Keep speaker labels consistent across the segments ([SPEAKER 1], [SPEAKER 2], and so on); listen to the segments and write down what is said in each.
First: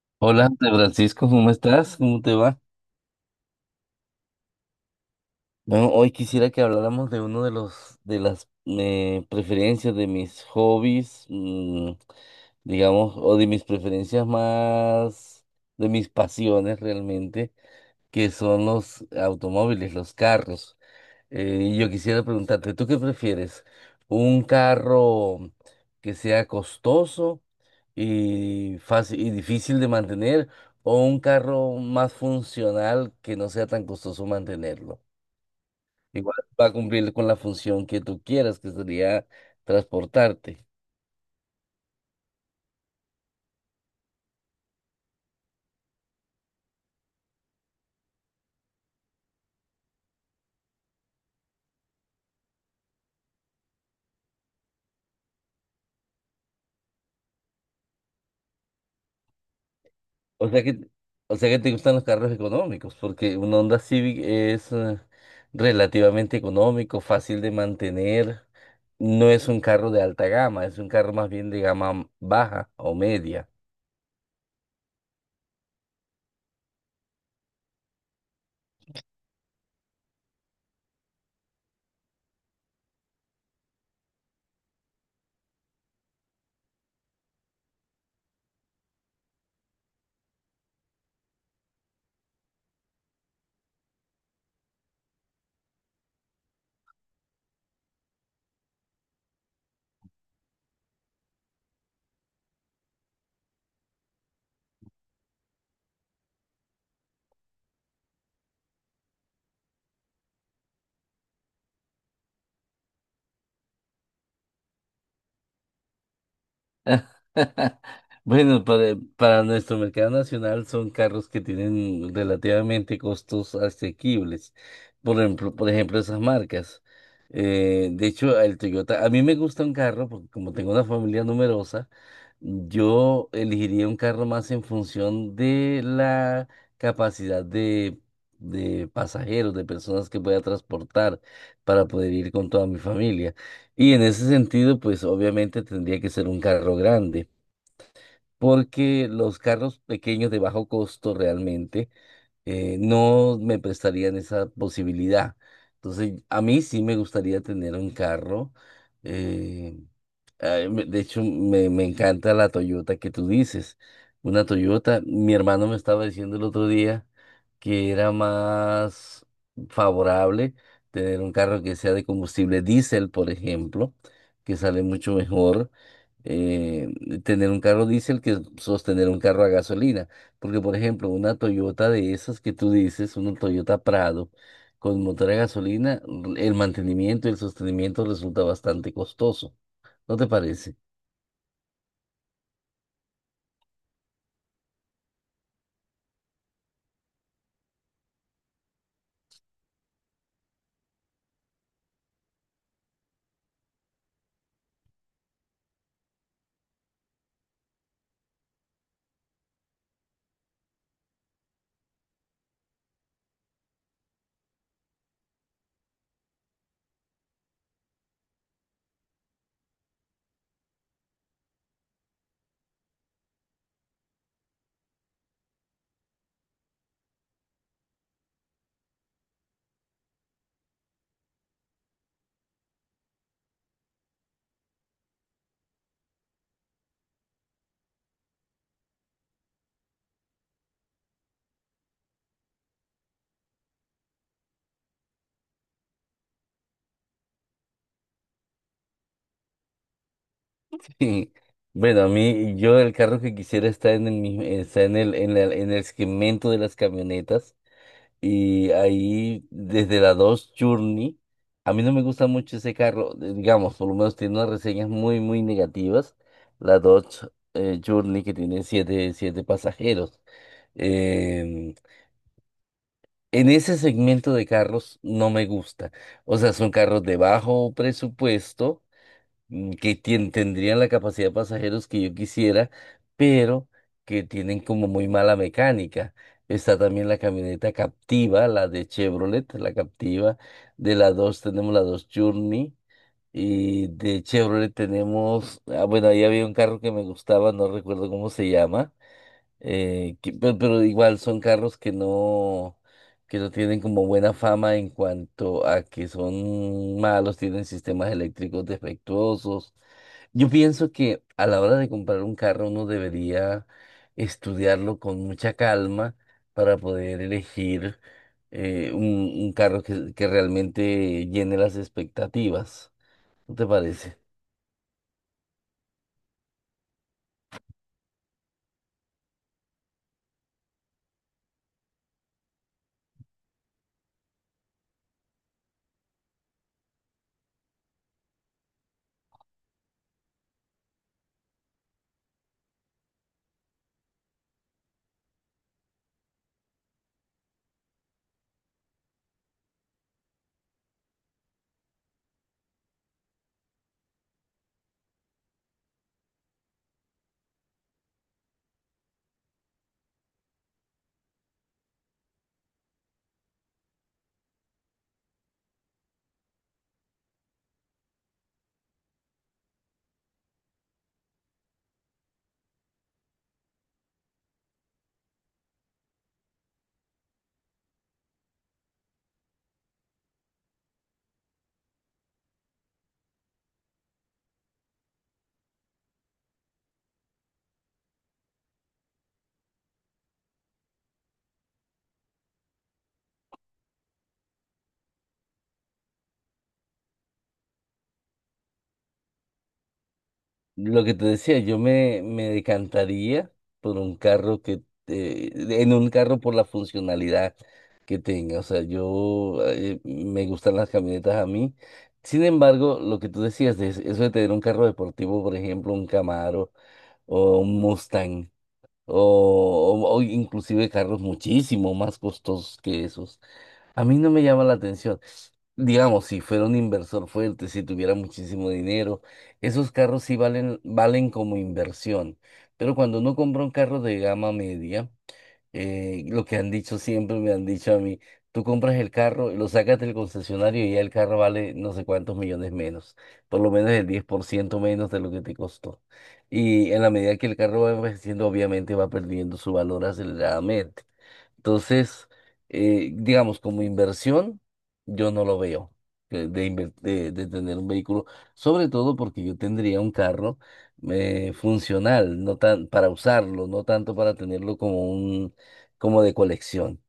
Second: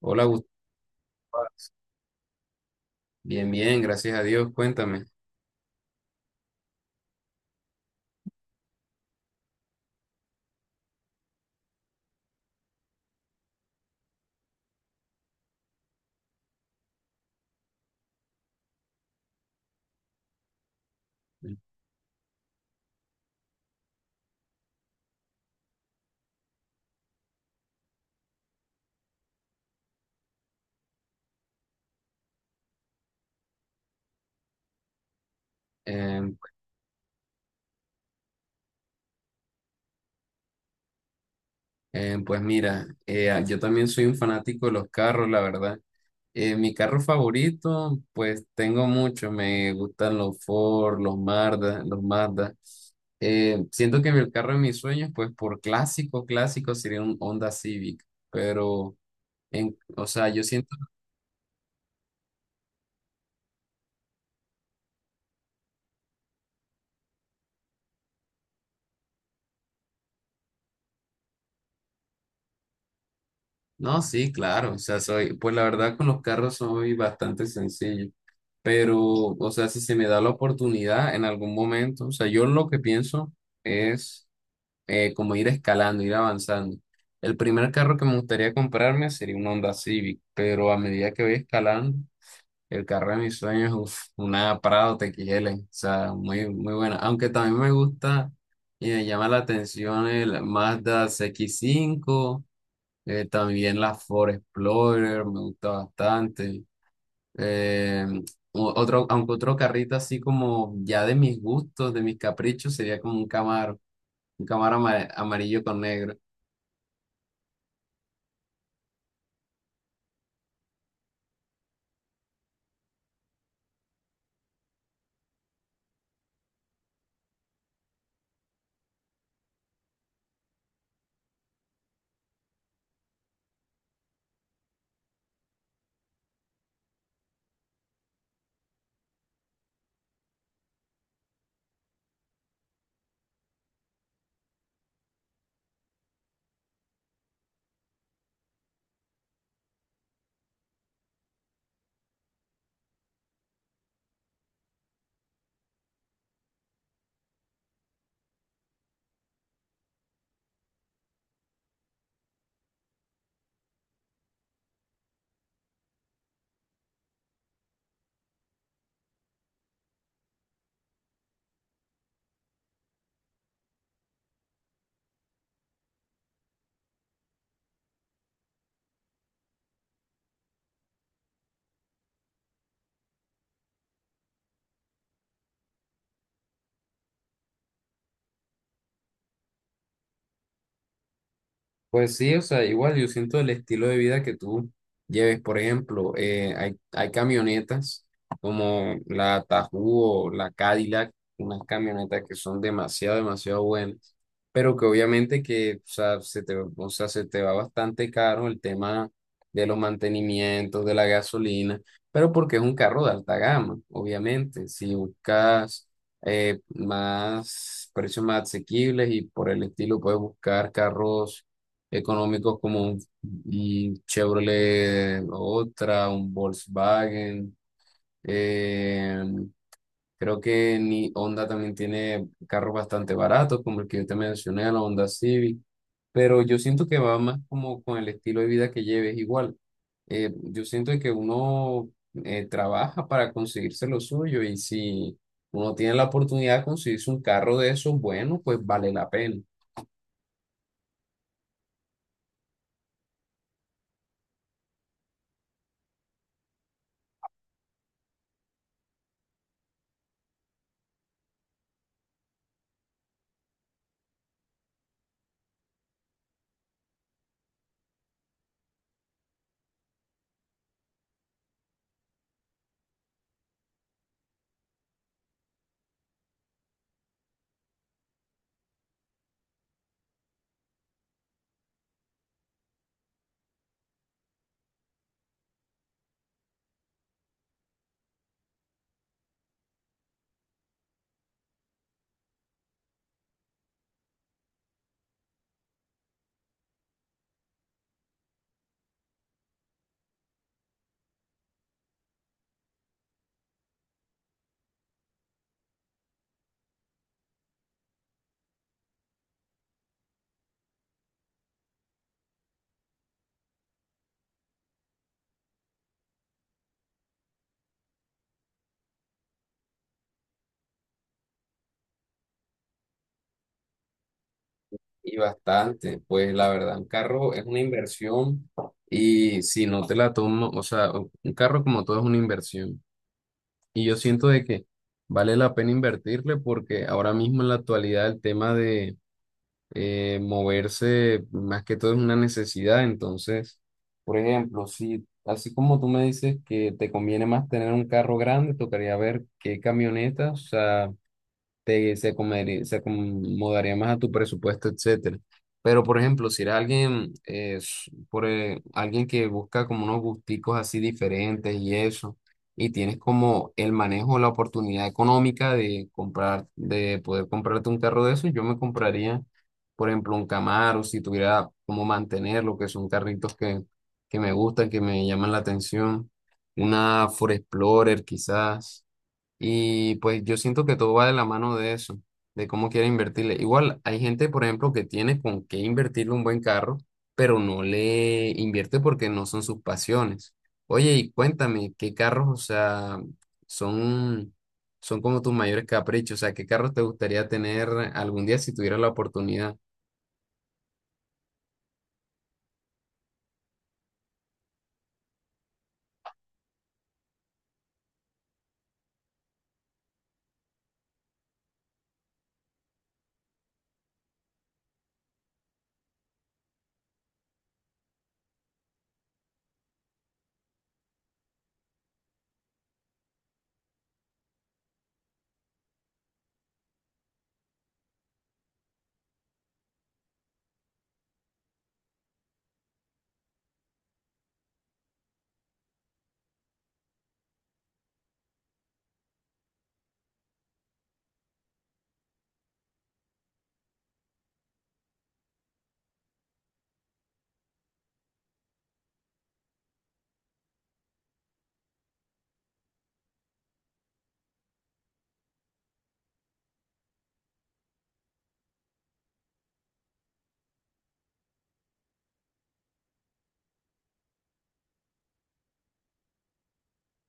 [SPEAKER 1] Hola,
[SPEAKER 2] Hola,
[SPEAKER 1] Gustavo.
[SPEAKER 2] André Francisco, ¿cómo estás? ¿Cómo te va?
[SPEAKER 1] Bien, bien, gracias a Dios. Cuéntame.
[SPEAKER 2] Bueno, hoy quisiera que habláramos de uno de las preferencias de mis hobbies, digamos, o de mis preferencias más, de mis pasiones realmente, que son los automóviles, los carros. Y yo quisiera preguntarte, ¿tú qué prefieres? ¿Un carro que sea costoso y fácil y difícil de mantener o un carro más funcional que no sea tan costoso mantenerlo?
[SPEAKER 1] Eh,
[SPEAKER 2] Igual va a cumplir con la función que tú quieras, que sería transportarte.
[SPEAKER 1] pues mira, yo también soy un fanático de los carros, la verdad. Mi carro favorito, pues tengo muchos. Me gustan los Ford, los Mazda, los Mazda. El carro de mis sueños, pues por clásico, clásico sería un Honda Civic. Pero, o sea, yo
[SPEAKER 2] O sea
[SPEAKER 1] siento.
[SPEAKER 2] que, o sea que te gustan los carros económicos, porque un Honda Civic es relativamente económico, fácil de mantener. No es un carro de alta gama, es un carro más bien de gama baja o media.
[SPEAKER 1] No, sí, claro. O sea, soy, pues la verdad con los carros soy bastante sencillo. Pero, o sea, si se me da la oportunidad en algún momento, o sea, yo lo que pienso es como ir escalando, ir avanzando. El primer carro que me gustaría comprarme sería un Honda Civic, pero a medida que voy escalando, el carro de mis sueños, uf, una Prado TXL, o sea, muy, muy buena. Aunque también me gusta y me llama la atención el Mazda CX-5, también la Ford Explorer me gusta bastante. Eh, Otro, aunque otro carrito así como ya de mis gustos, de mis caprichos, sería como un Camaro, un amarillo con negro.
[SPEAKER 2] Bueno, para nuestro mercado nacional son carros que tienen relativamente costos asequibles. Por ejemplo, esas marcas. De hecho, el Toyota, a mí me gusta un carro porque como tengo una familia numerosa, yo elegiría un carro más en función de la capacidad de pasajeros, de personas que pueda transportar para poder ir con toda mi familia. Y en ese sentido, pues obviamente tendría que ser un carro grande porque los carros pequeños de bajo costo realmente no me prestarían esa posibilidad. Entonces, a mí sí me gustaría tener un carro. eh, de hecho, me encanta la Toyota que tú dices. Una Toyota, mi hermano me estaba diciendo el otro día que era más favorable tener un carro que sea de combustible diésel, por ejemplo, que sale mucho mejor. eh, Tener un carro diésel que sostener un carro a gasolina. Porque, por ejemplo, una Toyota de esas que tú dices, una Toyota Prado con motor a gasolina, el mantenimiento y el sostenimiento resulta bastante costoso. ¿No te parece?
[SPEAKER 1] Pues sí, o sea, igual yo siento el estilo de vida que tú lleves, por ejemplo, hay camionetas como la Tahoe o la Cadillac, unas camionetas que son demasiado, demasiado buenas, pero que obviamente que, o sea, se te, o sea, se te va bastante caro el tema de los mantenimientos, de la gasolina, pero porque es un carro de alta gama. Obviamente, si buscas más precios más asequibles y por el estilo, puedes buscar carros económicos como un Chevrolet, otra, un Volkswagen. eh, Creo que ni Honda también tiene carros bastante baratos, como el que yo te mencioné, la Honda Civic. Pero yo siento que va más como con el estilo de vida que lleves igual. Yo siento que uno trabaja para conseguirse lo suyo y si uno tiene la oportunidad de conseguirse un carro de esos, bueno, pues vale la pena.
[SPEAKER 2] Sí. Bueno, a mí, yo el carro que quisiera está en el mismo, está en el segmento de las camionetas. Y ahí, desde la Dodge Journey, a mí no me gusta mucho ese carro, digamos, por lo menos tiene unas reseñas muy, muy negativas. La Dodge Journey que tiene siete pasajeros. Em, en ese segmento de carros no me gusta. O sea, son carros de bajo presupuesto que tendrían la capacidad de pasajeros que yo quisiera, pero que tienen como muy mala mecánica. Está también la camioneta Captiva, la de Chevrolet, la Captiva. De la 2 tenemos la 2 Journey. Y de Chevrolet tenemos, ah, bueno, ahí había un carro que me gustaba, no recuerdo cómo se llama pero, igual son carros que no, tienen como buena fama en cuanto a que son malos, tienen sistemas eléctricos defectuosos. Yo pienso que a la hora de comprar un carro uno debería estudiarlo con mucha calma para poder elegir un, carro que, realmente llene las expectativas. ¿No te parece?
[SPEAKER 1] Y bastante, pues la verdad, un carro es una inversión y si no te la tomo, un carro como todo es una inversión. Y yo siento de que vale la pena invertirle porque ahora mismo en la actualidad el tema de moverse más que todo es una necesidad. Entonces, por ejemplo, si así como tú me dices que te conviene más tener un carro grande, tocaría ver qué camionetas, o sea, te, se acomodaría más a tu presupuesto, etcétera. Pero, por ejemplo, si eres alguien, alguien que busca como unos gusticos así diferentes y eso, y tienes como el manejo, la oportunidad económica de comprar, de poder comprarte un carro de esos, yo me compraría, por ejemplo, un Camaro, si tuviera cómo mantenerlo, que son carritos que me gustan, que me llaman la atención, una Ford Explorer quizás. Y pues yo siento que todo va de la mano de eso, de cómo quiere invertirle. Igual hay gente, por ejemplo, que tiene con qué invertirle un buen carro, pero no le invierte porque no son sus pasiones. Oye, y cuéntame, ¿qué carros, o sea, son, son como tus mayores caprichos? O sea, ¿qué carros te gustaría tener algún día si tuvieras la oportunidad?
[SPEAKER 2] Lo que te decía, yo me, decantaría por un carro en un carro por la funcionalidad que tenga. O sea, yo me gustan las camionetas a mí. Sin embargo, lo que tú decías, de eso de tener un carro deportivo, por ejemplo, un Camaro o un Mustang, o, inclusive carros muchísimo más costosos que esos. A mí no me llama la atención. Digamos, si fuera un inversor fuerte, si tuviera muchísimo dinero, esos carros sí valen, como inversión. Pero cuando uno compra un carro de gama media, lo que han dicho siempre, me han dicho a mí, tú compras el carro, lo sacas del concesionario y ya el carro vale no sé cuántos millones menos, por lo menos el 10% menos de lo que te costó. Y en la medida que el carro va envejeciendo, obviamente va perdiendo su valor aceleradamente. Entonces, digamos, como inversión, yo no lo veo de tener un vehículo, sobre todo porque yo tendría un carro funcional, no tan para usarlo, no tanto para tenerlo como de colección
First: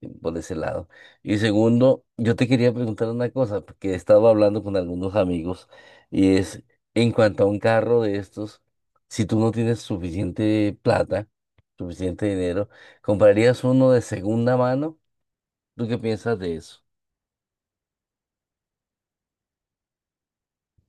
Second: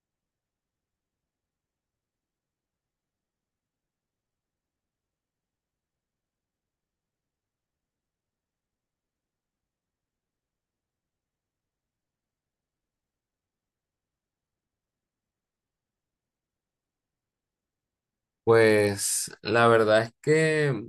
[SPEAKER 2] por ese lado. Y segundo, yo te quería preguntar una cosa, porque he estado hablando con algunos amigos, y es en cuanto a un carro de estos, si tú no tienes suficiente plata, suficiente dinero, ¿comprarías uno de segunda mano? ¿Tú qué piensas de eso?
[SPEAKER 1] Pues la verdad es que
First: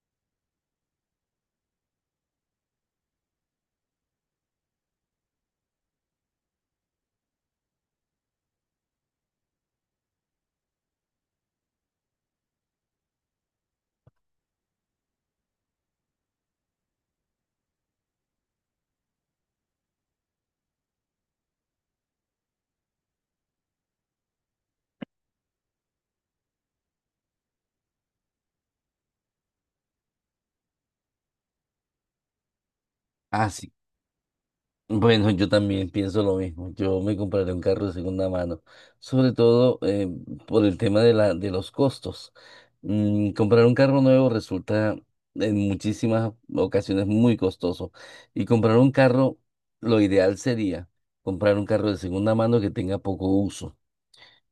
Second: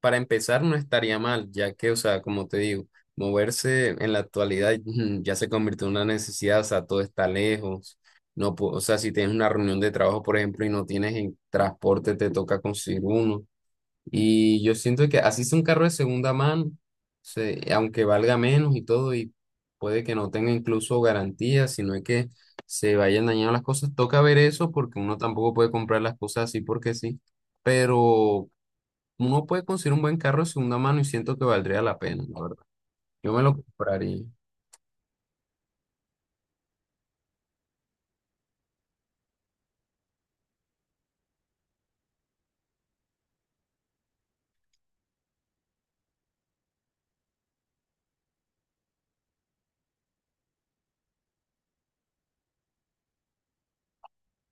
[SPEAKER 1] para empezar no estaría mal, ya que, o sea, como te digo, moverse en la actualidad mm, ya se convirtió en una necesidad, o sea, todo está lejos. O sea, si tienes una reunión de trabajo, por ejemplo, y no tienes en transporte, te toca conseguir uno. Y yo siento que así sea un carro de segunda mano, aunque valga menos y todo, y puede que no tenga incluso garantía, sino es que se vayan dañando las cosas. Toca ver eso porque uno tampoco puede comprar las cosas así porque sí, pero uno puede conseguir un buen carro de segunda mano y siento que valdría la pena, la verdad. Yo me
[SPEAKER 2] Ah,
[SPEAKER 1] lo
[SPEAKER 2] sí.
[SPEAKER 1] compraría.
[SPEAKER 2] Bueno, yo también pienso lo mismo. Yo me compraré un carro de segunda mano, sobre todo por el tema de los costos. Comprar un carro nuevo resulta en muchísimas ocasiones muy costoso. Y comprar un carro, lo ideal sería comprar un carro de segunda mano que tenga poco uso,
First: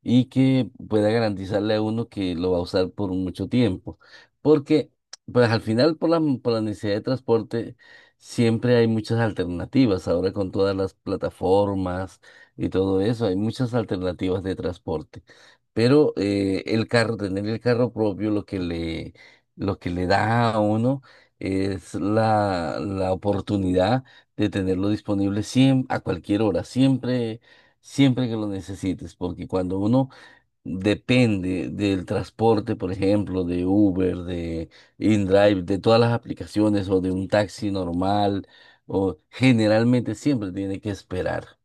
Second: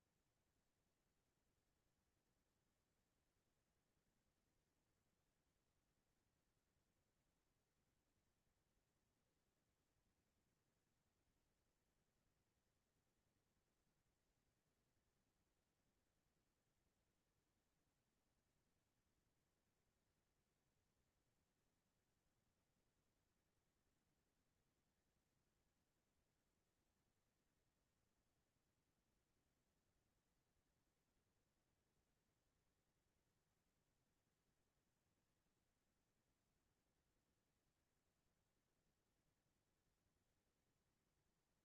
[SPEAKER 2] y que pueda garantizarle a uno que lo va a usar por mucho tiempo. Porque, pues al final, por la necesidad de transporte, siempre hay muchas alternativas. Ahora con todas las plataformas y todo eso, hay muchas alternativas de transporte. Pero el carro, tener el carro propio, lo que le da a uno es la oportunidad de tenerlo disponible siempre, a cualquier hora, siempre que lo necesites, porque cuando uno depende del transporte, por ejemplo, de Uber, de InDrive, de todas las aplicaciones o de un taxi normal, o generalmente siempre tiene que esperar.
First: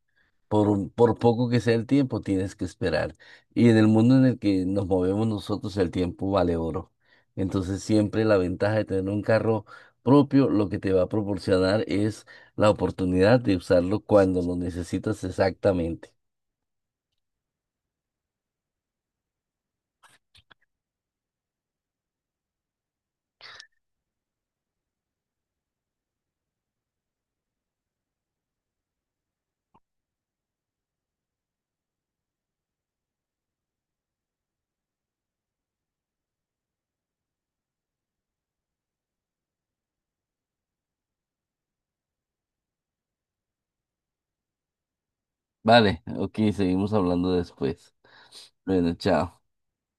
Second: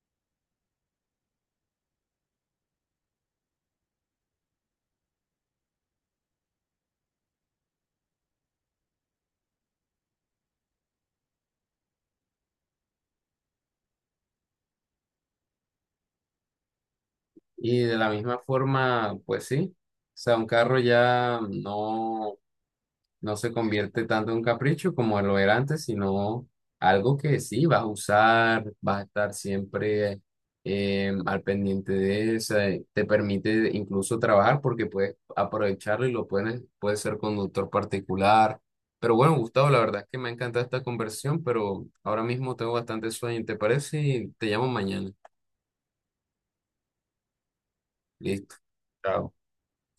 [SPEAKER 2] Por poco que sea el tiempo, tienes que esperar. Y en el mundo en el que nos movemos nosotros, el tiempo vale oro. Entonces, siempre la ventaja de tener un carro propio, lo que te va a proporcionar es la oportunidad de usarlo cuando lo necesitas exactamente.
[SPEAKER 1] Y de la misma forma, pues sí. O sea, un carro ya no. No se convierte tanto en un capricho como lo era antes, sino algo que sí vas a usar, vas a estar siempre al pendiente de eso. Te permite incluso trabajar porque puedes aprovecharlo y lo puedes, puedes ser conductor particular. Pero bueno, Gustavo, la verdad es que me ha encantado esta conversión, pero ahora mismo tengo bastante sueño, ¿te parece? Y te llamo mañana.
[SPEAKER 2] Vale, ok, seguimos hablando después.
[SPEAKER 1] Listo.
[SPEAKER 2] Bueno,
[SPEAKER 1] Chao.
[SPEAKER 2] chao.